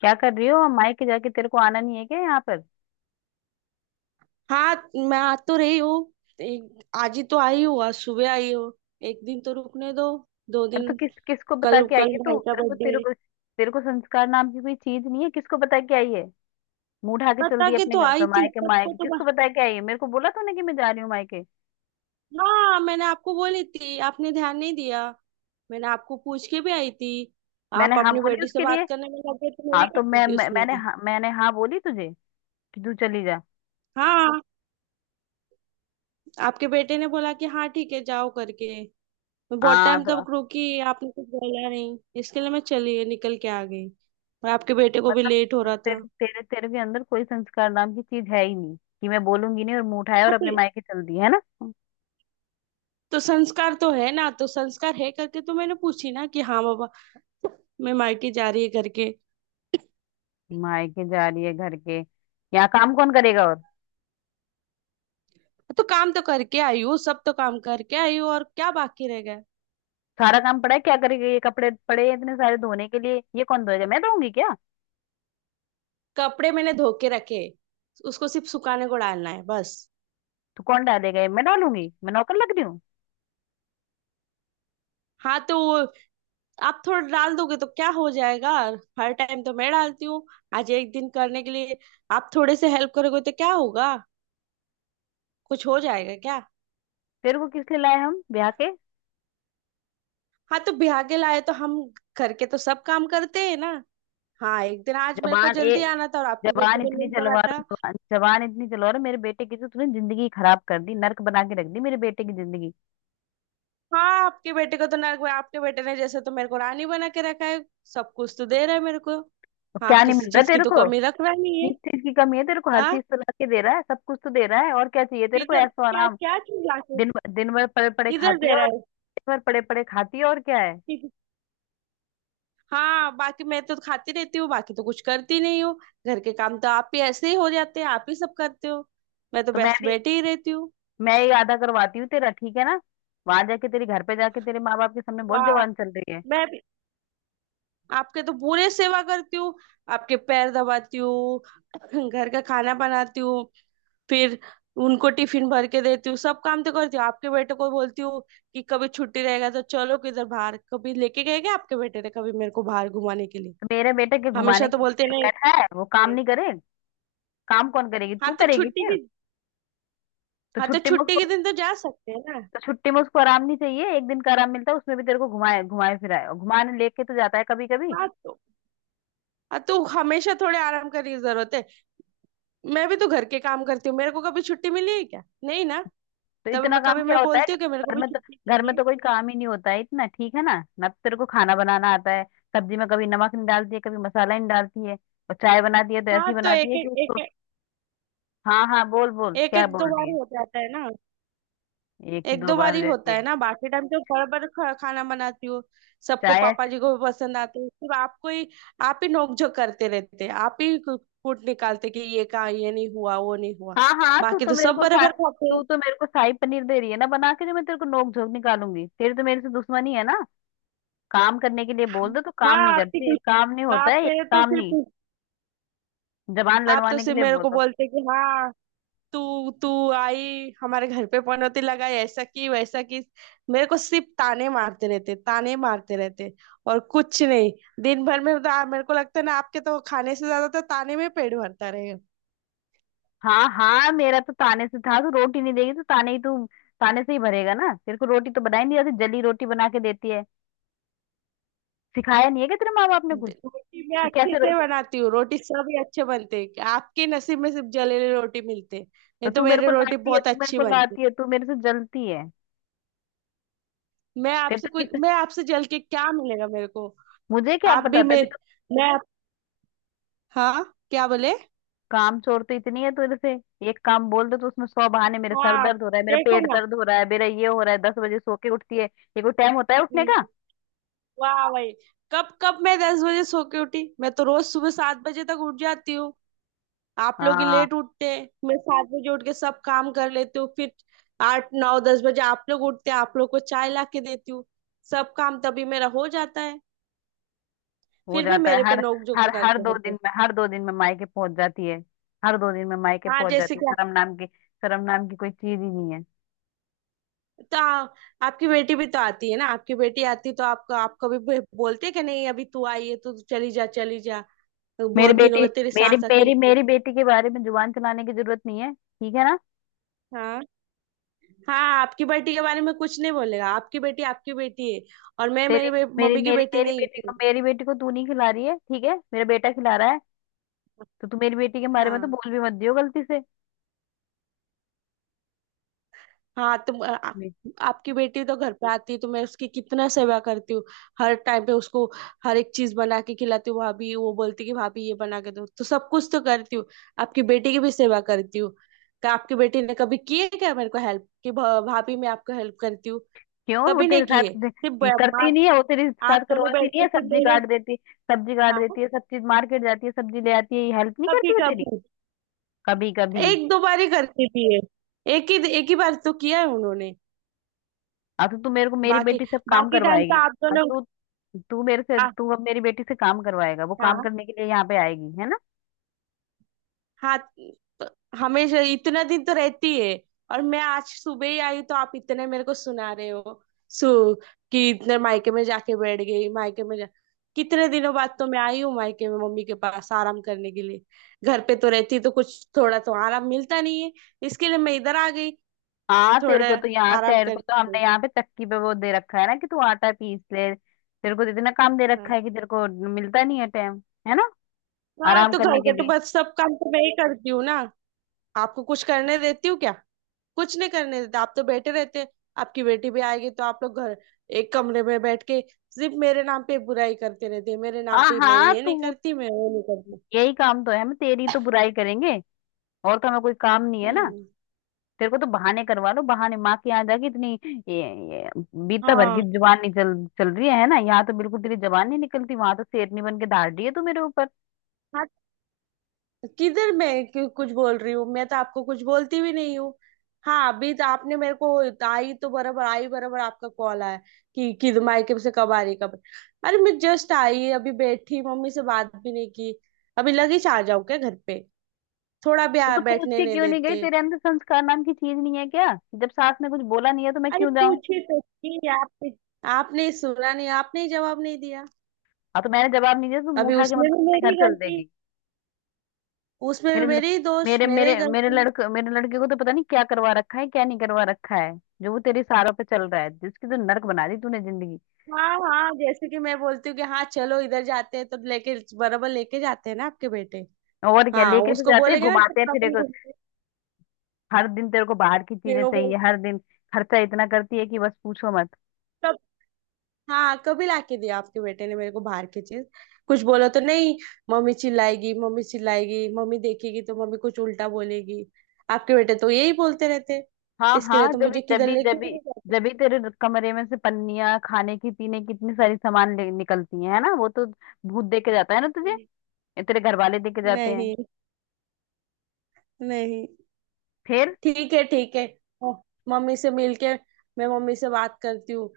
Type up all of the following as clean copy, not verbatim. क्या कर रही हो मायके जाके? तेरे को आना नहीं है क्या यहाँ पर? हाँ, मैं आ तो रही हूँ। आज ही तो आई हूँ। आज सुबह आई हूँ। एक दिन तो रुकने दो, दो अरे तो दिन। किस किसको बता कल के आई कल है तू? भाई का बर्थडे है। तेरे को संस्कार नाम की कोई चीज नहीं है। किसको बता के आई है? मुंह उठा के चल पता दी के अपने तो घर पे। आई थी मायके सबको मायके, किसको बता के आई है? मेरे को बोला तूने कि मैं जा रही हूँ मायके? हाँ, मैंने आपको बोली थी, आपने ध्यान नहीं दिया। मैंने आपको पूछ के भी आई थी। आप मैंने हाँ अपनी बोली बेटी से उसके लिए? बात करने में लगे, तो हाँ, मेरी क्या तो मैं, गलती मैं उसमें। मैंने हाँ, मैंने हाँ बोली तुझे कि तू चली जा? हाँ, आपके बेटे ने बोला कि हाँ ठीक है जाओ करके। मैं बहुत हाँ टाइम तो तक रुकी, आपने कुछ बोला नहीं। इसके लिए मैं चली निकल के आ गई। और आपके बेटे को भी मतलब लेट हो रहा था। तेरे तेरे तेरे के अंदर कोई संस्कार नाम की चीज है ही नहीं। कि मैं बोलूंगी नहीं और मुंह उठाया और अपने मायके चल दी, है ना? तो संस्कार तो है ना, तो संस्कार है करके तो मैंने पूछी ना कि हाँ बाबा, मैं मायके जा रही है करके। मायके जा रही है, घर के यहाँ काम कौन करेगा? और तो काम तो करके आई हूँ सब। तो काम करके आई हूँ, और क्या बाकी रह गया। सारा काम पड़ा है, क्या करेगी? ये कपड़े पड़े हैं इतने सारे धोने के लिए, ये कौन धोएगा? मैं धोऊंगी क्या? कपड़े मैंने धो के रखे, उसको सिर्फ सुखाने को डालना है बस। तो कौन डालेगा ये? मैं डालूंगी? मैं नौकर लग रही हूँ? हाँ तो वो, आप थोड़ा डाल दोगे तो क्या हो जाएगा। हर टाइम तो मैं डालती हूँ। आज एक दिन करने के लिए आप थोड़े से हेल्प करोगे तो क्या होगा, कुछ हो जाएगा क्या। तेरे को किस लिए लाए हम ब्याह के? हाँ तो ब्याह के लाए तो हम घर के तो सब काम करते हैं ना। हाँ, एक दिन आज मेरे को जबान ए, जल्दी आना था और आपके बेटे जबान को इतनी नहीं पड़ा चलवा रहे था। हो, जबान जबान इतनी चलवा रहे हो। मेरे बेटे की तो तूने जिंदगी खराब कर दी, नर्क बना के रख दी मेरे बेटे की जिंदगी। हाँ, आपके बेटे को तो नर्क, आपके बेटे ने जैसे तो मेरे को रानी बना के रखा है। सब कुछ तो दे रहा है मेरे को। तो हाँ, क्या नहीं किसी मिल रहा चीज की तेरे तो को? कमी रख रहा नहीं किस है। चीज की कमी है तेरे को? हर हाँ, चीज तो ला के दे रहा है, सब कुछ तो दे रहा है, और क्या चाहिए तेरे को किधर ऐसा क्या आराम? क्या चीज लाके, दिन दिन भर पड़े पड़े किधर खाती दे है रहा और है। दिन भर पड़े पड़े खाती है, और क्या है? किस- हाँ, बाकी मैं तो खाती रहती हूँ, बाकी तो कुछ करती नहीं हूँ। घर के काम तो आप ही ऐसे ही हो जाते हैं, आप ही सब करते हो, मैं तो तो मैं बस भी, बैठी ही रहती हूँ। मैं ये आधा करवाती हूँ तेरा, ठीक है ना? वहां जाके, तेरे घर पे जाके, तेरे माँ बाप के सामने बहुत वाह। जवान चल रही है। मैं आपके तो पूरे सेवा करती हूँ, आपके पैर दबाती हूँ, घर का खाना बनाती हूँ। फिर उनको टिफिन भर के देती हूँ। सब काम तो करती हूँ। आपके बेटे को बोलती हूँ कि कभी छुट्टी रहेगा तो चलो किधर बाहर। कभी लेके गए क्या आपके बेटे ने कभी मेरे को बाहर घुमाने के लिए। तो मेरे बेटे के हमेशा घुमाने तो के बोलते लिए नहीं। बैठा है, वो काम नहीं करे? काम कौन करेगी, हाँ तू तो करेगी छुट्टी की, फिर? तो हाँ तो छुट्टी में छुट्टी के उसको, दिन तो जा सकते हैं ना। तो छुट्टी में उसको आराम नहीं चाहिए? एक दिन का आराम मिलता है, उसमें भी तेरे को घुमाए घुमाए फिराए। और घुमाने लेके तो जाता है कभी कभी। हाँ तो, हाँ तो हमेशा थोड़े आराम करने की जरूरत है। मैं भी तो घर के काम करती हूँ, मेरे को कभी छुट्टी मिली है क्या, नहीं ना। तो तब इतना मैं काम कभी क्या मैं होता है बोलती हूँ कि मेरे को घर भी में तो? छुट्टी घर में चाहिए। तो कोई काम ही नहीं होता है इतना, ठीक है ना? ना तो तेरे को खाना बनाना आता है, सब्जी में कभी नमक नहीं डालती है, कभी मसाला नहीं डालती है। और चाय बनाती है तो हाँ ऐसी तो एक बनाती है कि एक उसको। एक हाँ हाँ, बोल बोल, एक क्या एक दो बोल रही बार है? ही हो जाता है ना। एक ही एक दो दो बार बार ही हो होता जाती है है? ना, बाकी टाइम तो भर भर खा, खाना बनाती हूँ। सबको, शायद। पापा जी को भी पसंद आते हैं, सिर्फ आपको ही। आप ही नोकझोंक करते रहते हैं, आप ही कूट निकालते कि ये कहा, ये नहीं हुआ, वो नहीं हुआ। हाँ हाँ, बाकी तो सब बराबर खाते तू हैं। तो मेरे को शाही पनीर दे रही है ना बना के, जो मैं तेरे को नोक झोंक निकालूंगी? तेरी तो मेरे से दुश्मनी है ना। काम करने के लिए बोल दो तो हाँ, काम नहीं करती, आपकी, काम नहीं होता आप है, ये मेरे तो काम सिर्फ, नहीं। जबान आप तो लड़वाने के सिर्फ लिए मेरे बोल को दो। बोलते कि हाँ तू तू आई हमारे घर पे, पनौती लगाई, ऐसा की वैसा की। मेरे को सिर्फ ताने मारते रहते, ताने मारते रहते, और कुछ नहीं। दिन भर में तो मेरे को लगता है ना, आपके तो खाने से ज्यादा तो ताने में पेट भरता रहेगा। हाँ हाँ, मेरा तो ताने से था। तू रोटी नहीं देगी तो ताने ही, तू ताने से ही भरेगा ना। तेरे को रोटी तो बनाई नहीं आती, जली रोटी बना के देती है। सिखाया नहीं है क्या तेरे माँ बाप ने कुछ? रोटी मैं कि अच्छे कैसे रो... से बनाती हूँ, रोटी सब ही अच्छे बनते हैं। आपके नसीब में सिर्फ जलेले रोटी मिलते हैं। तो नहीं तो तू मेरे मेरी को रोटी लाती है, बहुत तू मेरे अच्छी को बनती। लाती है, तू मेरे से जलती है। तेरे तो किस मैं आपसे जल के क्या मिलेगा मेरे को। मुझे क्या आप भी पता था? मेरे, मैं, हाँ, क्या बोले। काम चोर तो इतनी है तेरे से। एक काम बोल दो तो उसमें सौ बहाने, मेरे सर हाँ दर्द हो रहा है, मेरा देखो पेट दर्द हो रहा है, मेरा ये हो रहा है। दस बजे सो के उठती है, ये कोई टाइम होता है उठने का? ना, वाह भाई, कब कब मैं दस बजे सो के उठी। मैं तो रोज सुबह सात बजे तक उठ जाती हूँ। आप लोग ही हाँ, लेट उठते हैं। मैं सात बजे उठ के सब काम कर लेती हूँ। फिर आठ, नौ, दस बजे आप लोग उठते हैं, आप लोग को चाय ला के देती हूँ। सब काम तभी मेरा हो जाता है। हो फिर भी जाता है। मेरे पे हर नोक झोंक हर हर करते दो रहते दिन हैं। में, हर दो दिन में मायके पहुंच जाती है। हर दो दिन में मायके हाँ, पहुंच जैसे जाती है। क्या। शर्म नाम की, शर्म नाम की कोई चीज ही नहीं है। तो आ, आपकी बेटी भी तो आती है ना। आपकी बेटी आती तो आपको, आपको भी बोलते हैं कि नहीं, अभी तू आई है तो तू चली जा, चली जा, तो मेरी बहुत दिन हो बेटी, गए तेरी मेरी सास मेरी अकेली। मेरी बेटी के बारे में जुबान चलाने की जरूरत नहीं है, ठीक है ना? हाँ, हाँ, आपकी बेटी के बारे में कुछ नहीं बोलेगा, आपकी बेटी है, और मैं तेरी, मेरी मम्मी की मेरी बेटी मेरी नहीं बेटी को, हूँ। मेरी बेटी को तू नहीं खिला रही है, ठीक है? मेरा बेटा खिला रहा है। तो तू मेरी बेटी के बारे में तो हाँ, बोल भी मत दियो गलती से। हाँ तुम आ, आ- आपकी बेटी तो घर पे आती है तो मैं उसकी कितना सेवा करती हूँ। हर टाइम पे उसको हर एक चीज बना के खिलाती हूँ। भाभी वो बोलती कि भाभी ये बना के दो, तो सब कुछ तो करती हूँ। आपकी बेटी की भी सेवा करती हूँ। क्या आपकी बेटी ने कभी की है क्या मेरे को हेल्प कि भाभी मैं आपको हेल्प करती हूँ। क्यों वो कभी तेरे नहीं साथ की है, दे- सिर्फ कि करती नहीं है, वो तेरे आप साथ दोनों करवाती बैठ नहीं के है? सिर्फ सब्जी मेरे। काट देती, सब्जी काट हाँ, देती है सब चीज, मार्केट जाती है सब्जी ले आती है, ये हेल्प नहीं कभी करती है तेरी? कभी कभी कभी? एक दो बार ही करती थी ये। एक ही बार तो किया है उन्होंने। अब तो तू मेरे को मेरी बाकी, बेटी से काम बाकी टाइम तो करवाएगी? आप अब दोनों। तू तू मेरे से, आ- तू अब मेरी बेटी से काम करवाएगा? वो काम हाँ, करने के लिए यहाँ पे आएगी, है ना? हाँ तो हमेशा इतना दिन तो रहती है, और मैं आज सुबह ही आई तो आप इतने मेरे को सुना रहे हो। सु कि इतने मायके में जाके बैठ गई, मायके में जा। कितने दिनों बाद तो मैं आई हूँ मायके में मम्मी के पास आराम करने के लिए। घर पे तो रहती तो कुछ थोड़ा तो आराम मिलता नहीं है। इसके लिए मैं इधर आ गई, हाँ, तेरे थोड़ा को तो यहाँ, आराम तेरे को करने तो के हमने लिए। यहाँ पे तक्की पे वो दे रखा है ना कि तू आटा पीस ले। तेरे को तो इतना काम दे हाँ, रखा है कि तेरे को मिलता नहीं है टाइम, है ना, हाँ आराम तो घर करने के के तो लिए? बस सब काम तो मैं ही करती हूँ ना। आपको कुछ करने देती हूँ क्या, कुछ नहीं करने देते, आप तो बैठे रहते हैं। आपकी बेटी भी आएगी तो आप लोग घर एक कमरे में बैठ के सिर्फ मेरे नाम पे बुराई करते रहते हैं, मेरे नाम हाँ पे, मैं हाँ, ये नहीं तू करती, मैं वो नहीं करती। यही काम तो है, हम तेरी तो बुराई करेंगे और, तो हमें कोई काम नहीं है ना। हम्म। तेरे को तो बहाने करवा लो, बहाने माँ के यहाँ जाके इतनी ये, ये बीता भर हाँ, की जुबान नहीं चल, चल रही है ना? यहाँ तो बिल्कुल तेरी जबान नहीं निकलती, वहां तो शेरनी बन के धाड़ रही है तू मेरे ऊपर। किधर, मैं क्यों कुछ बोल रही हूँ, मैं तो आपको कुछ बोलती भी नहीं हूँ। हाँ, अभी तो आपने मेरे को, आई तो बराबर आई, बराबर आपका कॉल आया कि मायके से कब आ रही कब। अरे मैं जस्ट आई, अभी बैठी, मम्मी से बात भी नहीं की। अभी लगे आ जाऊं क्या घर पे। तो तू पूछ बैठने के नहीं क्यों नहीं गई? देते। तेरे अंदर संस्कार नाम की चीज नहीं है क्या? कि जब सास ने कुछ बोला नहीं है तो मैं अरे क्यों जाऊं? पूछी तो थी, आपने, आपने सुना नहीं, आपने ही जवाब नहीं दिया। हाँ तो मैंने जवाब नहीं दिया तो मुंह अभी उठा के उसमें मतलब भी अपने घर मेरी चल गलती, देगी? उसमें भी मेरे ल- मेरी दोष, मेरे मेरे ही मेरे मेरे गलती। लड़के, मेरे लड़के को तो पता नहीं क्या करवा रखा है, क्या नहीं करवा रखा है, जो वो तेरे सारों पे चल रहा है। जिसकी तो नर्क बना दी तूने जिंदगी। हाँ, हाँ जैसे कि मैं बोलती हूँ कि हाँ चलो इधर जाते हैं तो लेके बराबर लेके जाते हैं ना आपके बेटे। और क्या हाँ, लेके तो उसको जाते हैं बोलेंगे ना घुमाते हैं चलो फिर अपन एक। घूमते हैं। हर दिन तेरे को बाहर की फिर चीजें वो बोल, चाहिए, हर दिन। खर्चा इतना करती है कि बस पूछो मत। कब, हाँ कभी लाके दिया आपके बेटे ने मेरे को बाहर की चीज। कुछ बोलो तो नहीं, मम्मी चिल्लाएगी, मम्मी देखेगी तो मम्मी कुछ उल्टा बोलेगी, आपके बेटे तो यही बोलते रहते हैं। हाँ इसके लिए हाँ, तो जब भी मुझे जब किधर भी जब लेके भी भी नहीं जाते। जब भी तेरे कमरे में से पन्नियां खाने की पीने की इतनी सारी सामान ले- निकलती हैं, है ना? वो तो भूत दे के जाता है ना तुझे? ये तेरे घर वाले दे के जाते हैं। नहीं, नहीं, फिर ठीक है, ठीक है। ओ, मम्मी से मिलके मैं मम्मी से बात करती हूँ।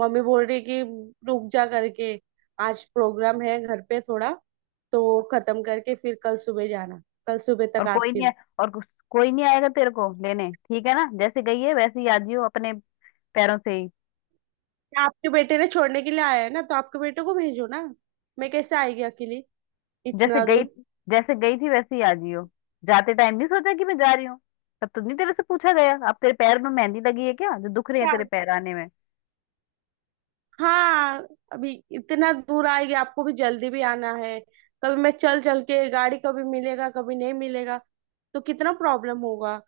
मम्मी बोल रही है कि रुक जा करके, आज प्रोग्राम है घर पे थोड़ा, तो खत्म करके फिर कल सुबह जाना। कल सुबह और तक कोई आती नहीं आ- हूँ। और कोई नहीं आएगा तेरे को लेने, ठीक है ना? जैसे गई है वैसे ही आ जियो, अपने पैरों से ही। आपके बेटे ने छोड़ने के लिए आया है ना, तो आपके बेटे को भेजो ना, मैं कैसे आएगी अकेली, जैसे इतना गई दूर। जैसे गई थी वैसे ही आ जियो। जाते टाइम नहीं सोचा कि मैं जा रही हूँ? तब तो नहीं तेरे से पूछा गया, अब तेरे पैर में मेहंदी लगी है क्या जो दुख रही है क्या? तेरे पैर आने में? हाँ, अभी इतना दूर आएगी, आपको भी जल्दी भी आना है। कभी मैं चल चल के गाड़ी कभी मिलेगा कभी नहीं मिलेगा, तो कितना प्रॉब्लम होगा।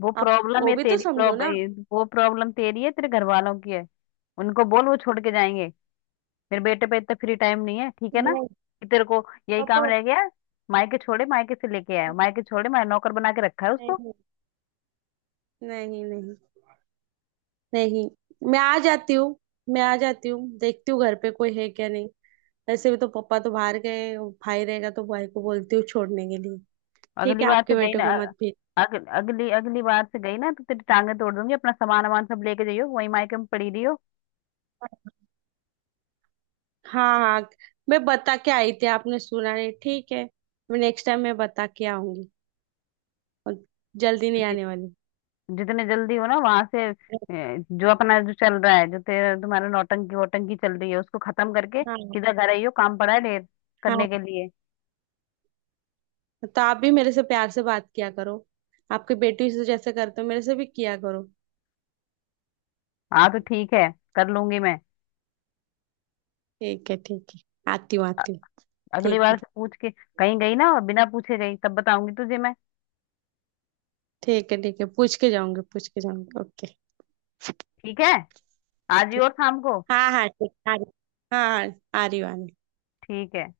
वो आप प्रॉब्लम वो है भी तो तेरी, समझो ना। प्रॉब्लम वो प्रॉब्लम तेरी है, तेरे घर वालों की है। उनको बोल, वो छोड़ के जाएंगे। मेरे बेटे पे इतना फ्री टाइम नहीं है, ठीक है ना? नहीं, कि तेरे को यही पापा, काम रह गया है? मायके छोड़े, मायके से लेके आया, मायके छोड़े, मैं नौकर बना के रखा है उसको? नहीं, नहीं, नहीं। नहीं, मैं आ जाती हूँ, मैं आ जाती हूँ, देखती हूँ घर पे कोई है क्या नहीं। वैसे भी तो पापा तो बाहर गए, और भाई रहेगा तो भाई को बोलती हूँ छोड़ने के लिए। ठीक अगली है, बार आपके से गई बेटे ना, को मत भेज। अग, अगली अगली बार से गई ना तो तेरी टांगे तोड़ दूंगी। अपना सामान वामान सब लेके जाइयो, वही मायके में पड़ी रही हो। हाँ, हाँ, मैं बता के आई थी, आपने सुना नहीं, ठीक है, मैं नेक्स्ट टाइम मैं बता के आऊंगी, और जल्दी नहीं जि- आने वाली। जितने जल्दी हो ना वहां से, जो अपना जो चल रहा है, जो तेरा तुम्हारा नौटंकी वोटंकी चल रही है, उसको खत्म करके हाँ, सीधा घर आइयो। काम पड़ा है ढेर हाँ करने के लिए। तो आप भी मेरे से प्यार से बात किया करो, आपके बेटी से जैसे करते हो मेरे से भी किया करो। हाँ तो ठीक है, कर लूंगी मैं। ठीक है, ठीक है, आती हूँ, आती हूँ। अगली ठीक है, बार से पूछ के कहीं गई ना, और बिना पूछे गई, तब बताऊंगी तुझे मैं। ठीक है, ठीक है, पूछ के जाऊंगी, पूछ के जाऊंगी, ओके। ठीक है, आज ही ठीक, और शाम को, हाँ हाँ ठीक, आ रही, हाँ हाँ आ रही हूँ, आ रही हूँ। ठीक है।